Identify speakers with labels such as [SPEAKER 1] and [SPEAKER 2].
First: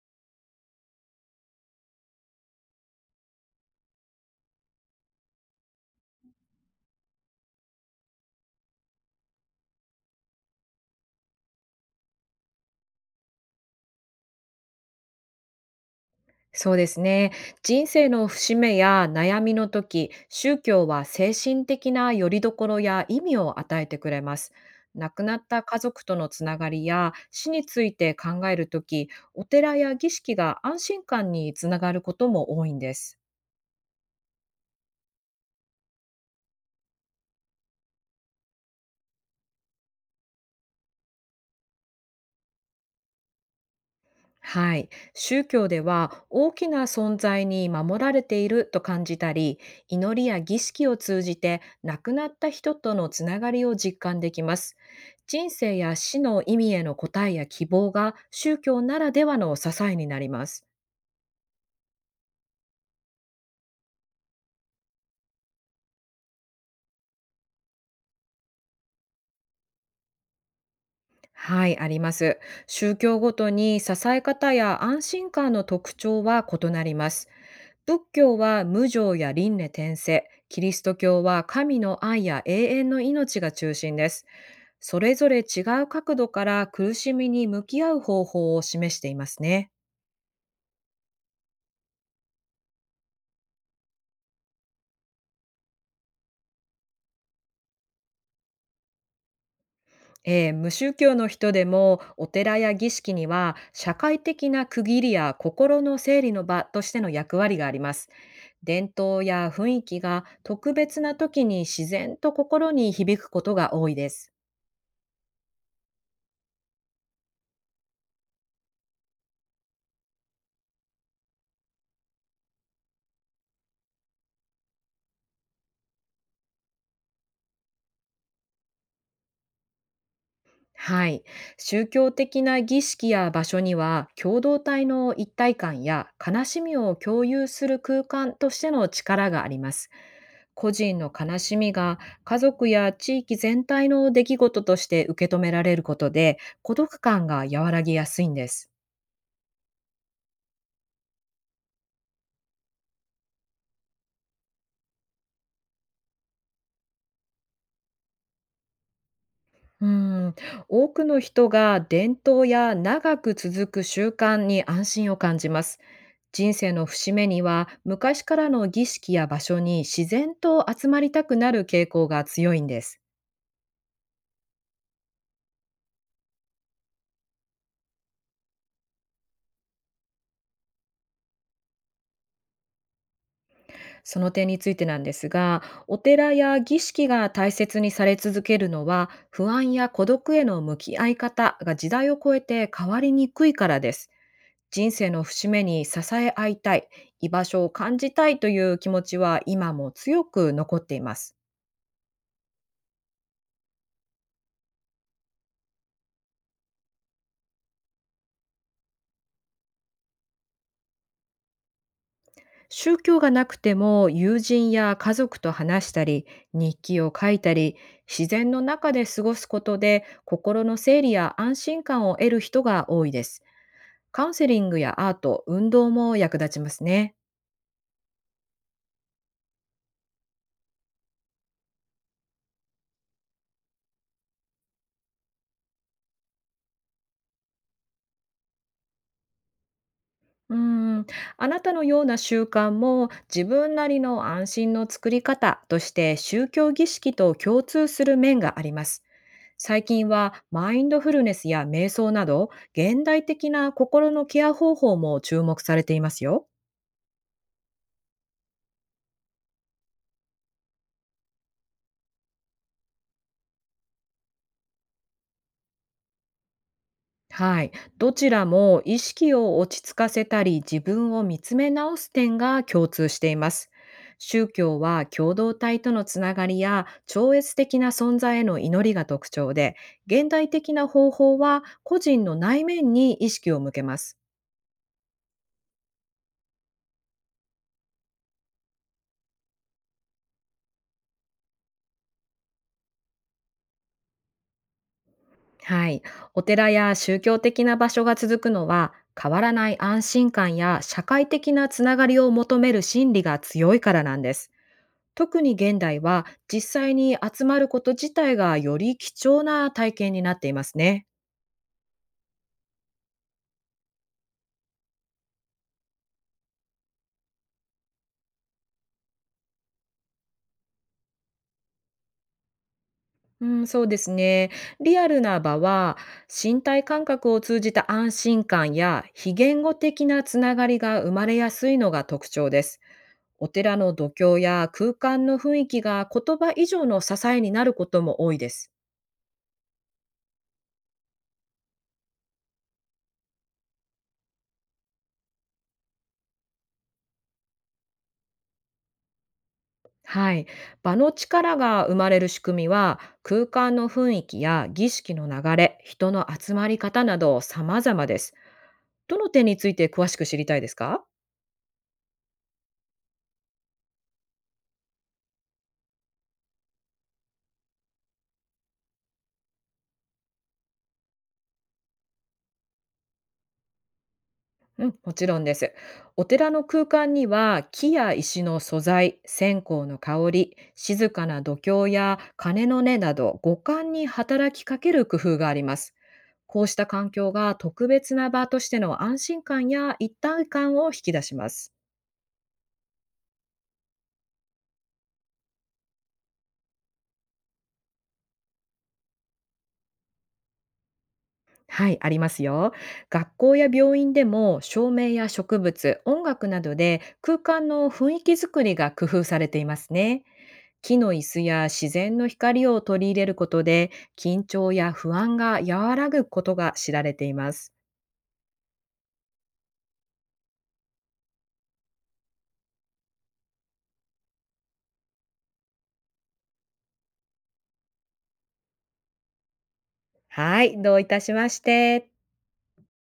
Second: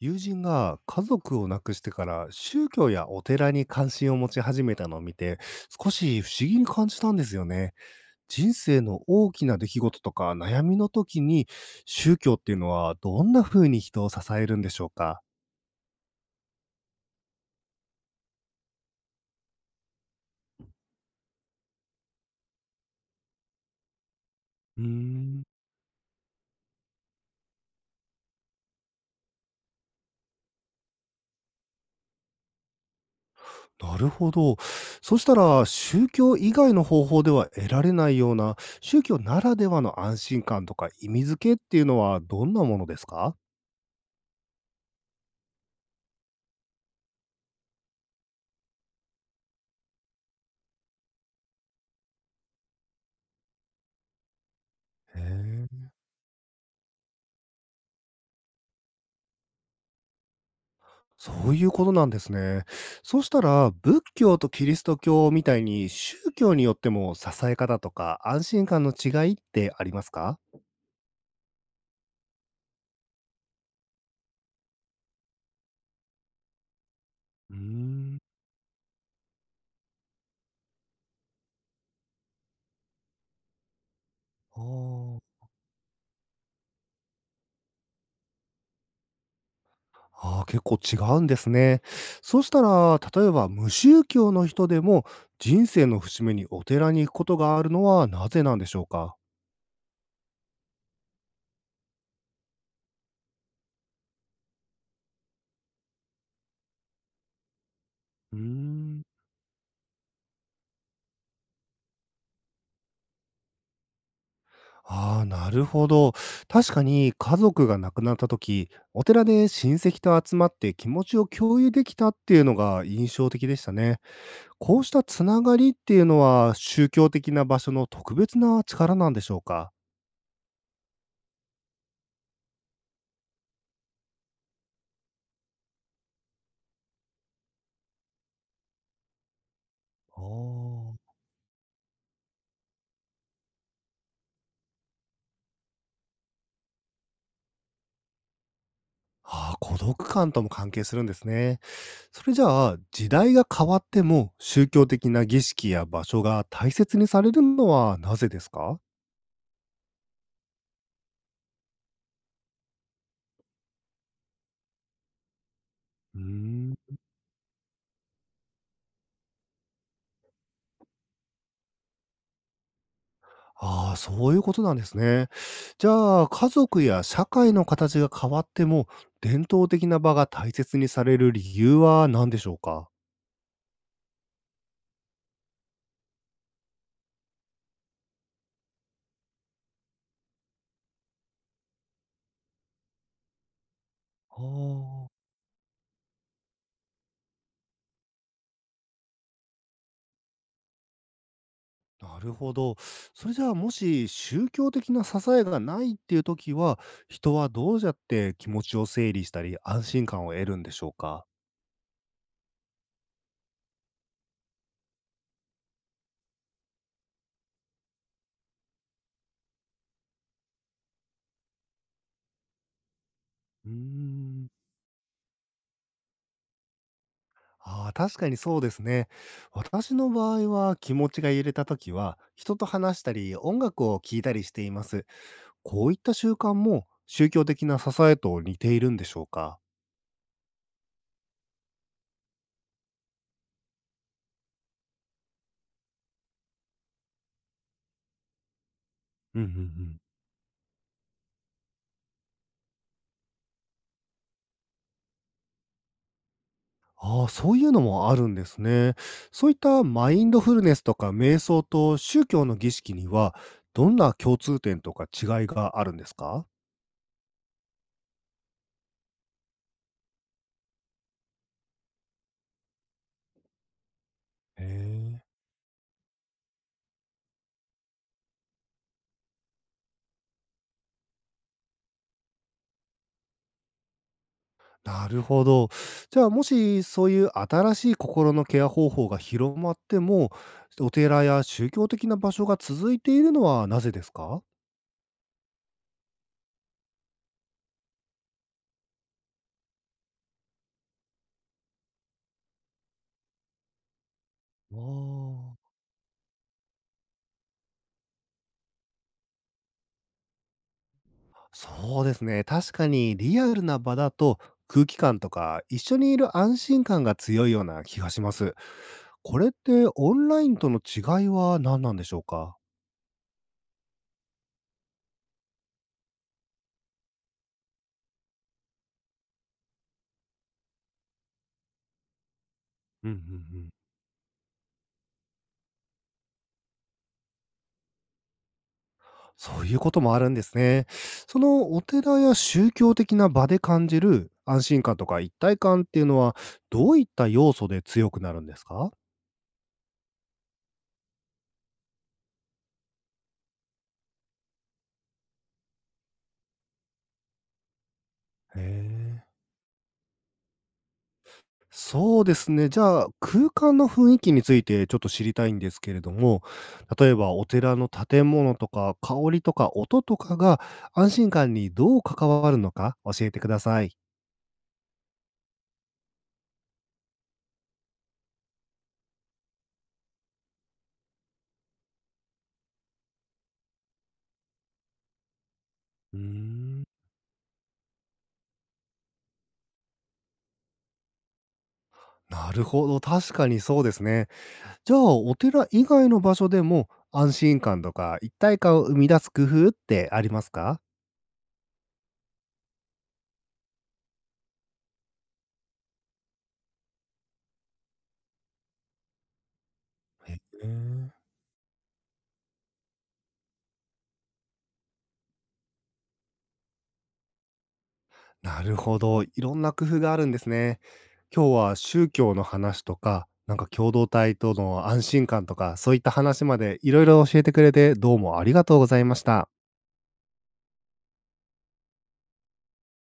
[SPEAKER 1] 友人が家族を亡くしてから宗教やお寺に関心を持ち始めたのを見て、少し不思議に感じたんですよね。人生の大きな出来事とか悩みの時に、宗教っていうのはどんな風に人を支えるんでしょうか。
[SPEAKER 2] そうですね。人生の節目や悩みの時、宗教は精神的な拠り所や意味を与えてくれます。
[SPEAKER 1] うー
[SPEAKER 2] 亡くな
[SPEAKER 1] ん。
[SPEAKER 2] った家族とのつながりや死について考える時、お寺や儀式が安心感につながることも多いんです。
[SPEAKER 1] なるほど。そしたら、宗教以外の方法では得られないような、宗教ならではの安心感とか意味付けっていうのはどんなものですか。
[SPEAKER 2] はい。宗教では大きな存在に守られていると感じたり、祈りや儀式を通じて亡くなった人とのつながりを実感できます。
[SPEAKER 1] へ
[SPEAKER 2] 人生
[SPEAKER 1] え。
[SPEAKER 2] や死の意味への答えや希望が宗教ならではの支えになります。
[SPEAKER 1] そういうことなんですね。そうしたら、仏教とキリスト教みたいに宗教によっても支え方とか安心感の違いってありますか。
[SPEAKER 2] はい、あります。宗教ごとに支え方や安心感の特徴は異なります。
[SPEAKER 1] うー
[SPEAKER 2] 仏
[SPEAKER 1] ん。
[SPEAKER 2] 教は無常や輪廻転生、キリスト教は神の愛や永遠の命が中心です。
[SPEAKER 1] あ
[SPEAKER 2] それぞ
[SPEAKER 1] ー。
[SPEAKER 2] れ違う角度から苦しみに向き合う方法を示していますね。
[SPEAKER 1] あー、結構違うんですね。そうしたら、例えば無宗教の人でも人生の節目にお寺に行くことがあるのはなぜなんでしょうか。
[SPEAKER 2] 無宗教の人でもお寺や儀式には社会的な区切りや心の整理の場としての役割があります。
[SPEAKER 1] うー
[SPEAKER 2] 伝
[SPEAKER 1] ん。
[SPEAKER 2] 統や雰囲気が特別な時に自然と心に響くことが多いです。
[SPEAKER 1] ああ、なるほど。確かに家族が亡くなった時、お寺で親戚と集まって気持ちを共有できたっていうのが印象的でしたね。こうしたつながりっていうのは宗教的な場所の特別な力なんでしょうか？
[SPEAKER 2] はい。宗教的な儀式や場所には、共同体の一体感や悲しみを共有する空間としての力があります。
[SPEAKER 1] あ
[SPEAKER 2] 個人
[SPEAKER 1] あ。
[SPEAKER 2] の悲しみが、家族や地域全体の出来事として受け止められることで、孤独感が和らぎやすいんです。
[SPEAKER 1] ああ、孤独感とも関係するんですね。それじゃあ、時代が変わっても宗教的な儀式や場所が大切にされるのはなぜですか？
[SPEAKER 2] うん、多くの人が伝統や長く続く習慣に安心を感じます。
[SPEAKER 1] うー
[SPEAKER 2] 人生の
[SPEAKER 1] ん。
[SPEAKER 2] 節目には、昔からの儀式や場所に自然と集まりたくなる傾向が強いんです。
[SPEAKER 1] ああ、そういうことなんですね。じゃあ、家族や社会の形が変わっても、伝統的な場が大切にされる理由は何でしょうか。
[SPEAKER 2] その点についてなんですが、お寺や儀式が大切にされ続けるのは、不安や孤独への向き合い方が時代を超えて変わりにくいからです。
[SPEAKER 1] あ
[SPEAKER 2] 人生
[SPEAKER 1] あ、
[SPEAKER 2] の節目に支え合いたい、居場所を感じたいという気持ちは今も強く残っています。
[SPEAKER 1] なるほど。それじゃあ、もし宗教的な支えがないっていう時は、人はどうやって気持ちを整理したり、安心感を得るんでしょうか。
[SPEAKER 2] 宗教がなくても、友人や家族と話したり、日記を書いたり、自然の中で過ごすことで心の整理や安心感を得る人が多いです。
[SPEAKER 1] うー
[SPEAKER 2] カウンセ
[SPEAKER 1] ん。
[SPEAKER 2] リングやアート、運動も役立ちますね。
[SPEAKER 1] ああ、確かにそうですね。私の場合は気持ちが揺れた時は、人と話したり、音楽を聴いたりしています。こういった習慣も宗教的な支えと似ているんでしょうか？
[SPEAKER 2] うーん、あなたのような習慣も、自分なりの安心の作り方として宗教儀式と共通する面があります。
[SPEAKER 1] うんうんう
[SPEAKER 2] 最
[SPEAKER 1] ん。
[SPEAKER 2] 近はマインドフルネスや瞑想など、現代的な心のケア方法も注目されていますよ。
[SPEAKER 1] ああ、そういうのもあるんですね。そういったマインドフルネスとか瞑想と宗教の儀式には、どんな共通点とか違いがあるんですか？
[SPEAKER 2] はい。どちらも意識を落ち着かせたり、自分を見つめ直す点が共通しています。宗
[SPEAKER 1] へ
[SPEAKER 2] 教は
[SPEAKER 1] え。
[SPEAKER 2] 共同体とのつながりや超越的な存在への祈りが特徴で、現代的な方法は個人の内面に意識を向けます。
[SPEAKER 1] なるほど。じゃあ、もしそういう新しい心のケア方法が広まっても、お寺や宗教的な場所が続いているのはなぜですか？
[SPEAKER 2] はい。お寺や宗教的な場所が続くのは、変わらない安心感や社会的なつながりを求める心理が強いからなんです。
[SPEAKER 1] あ
[SPEAKER 2] 特に
[SPEAKER 1] あ。
[SPEAKER 2] 現代は、実際に集まること自体がより貴重な体験になっていますね。
[SPEAKER 1] そうですね。確かにリアルな場だと空気感とか一緒にいる安心感が強いような気がします。これってオンラインとの違いは何なんでしょうか。
[SPEAKER 2] うん、そうですね。リアルな場は、身体感覚を通じた安心感や非言語的なつながりが生まれやすいのが特徴です。
[SPEAKER 1] うんうん
[SPEAKER 2] お
[SPEAKER 1] うん。
[SPEAKER 2] 寺の度胸や空間の雰囲気が言葉以上の支えになることも多いです。
[SPEAKER 1] そういうこともあるんですね。そのお寺や宗教的な場で感じる安心感とか一体感っていうのは、どういった要素で強くなるんですか。
[SPEAKER 2] はい。場の力が生まれる仕組みは、空間の雰囲気や儀式の流れ、人の集まり方など様々です。
[SPEAKER 1] へ
[SPEAKER 2] ど
[SPEAKER 1] え。
[SPEAKER 2] の点について詳しく知りたいですか？
[SPEAKER 1] そうですね。じゃあ、空間の雰囲気についてちょっと知りたいんですけれども、例えばお寺の建物とか香りとか音とかが安心感にどう関わるのか教えてください。
[SPEAKER 2] うん、もちろんです。お寺の空間には、木や石の素材、線香の香り、静かな度胸や鐘の音など、五感に働きかける工夫があります。
[SPEAKER 1] うー
[SPEAKER 2] こうし
[SPEAKER 1] ん、
[SPEAKER 2] た環境が特別な場としての安心感や一体感を引き出します。
[SPEAKER 1] なるほど。確かにそうですね。じゃあ、お寺以外の場所でも安心感とか一体感を生み出す工夫ってありますか。
[SPEAKER 2] はい、ありますよ。学校や病院でも、照明や植物、音楽などで空間の雰囲気づくりが工夫されていますね。
[SPEAKER 1] へ
[SPEAKER 2] 木
[SPEAKER 1] え。
[SPEAKER 2] の椅子や自然の光を取り入れることで、緊張や不安が和らぐことが知られています。
[SPEAKER 1] なるほど。いろんな工夫があるんですね。今日は宗教の話とか、なんか共同体との安心感とか、そういった話までいろいろ教えてくれて、どうもありがとうございました。
[SPEAKER 2] はい、どういたしまして。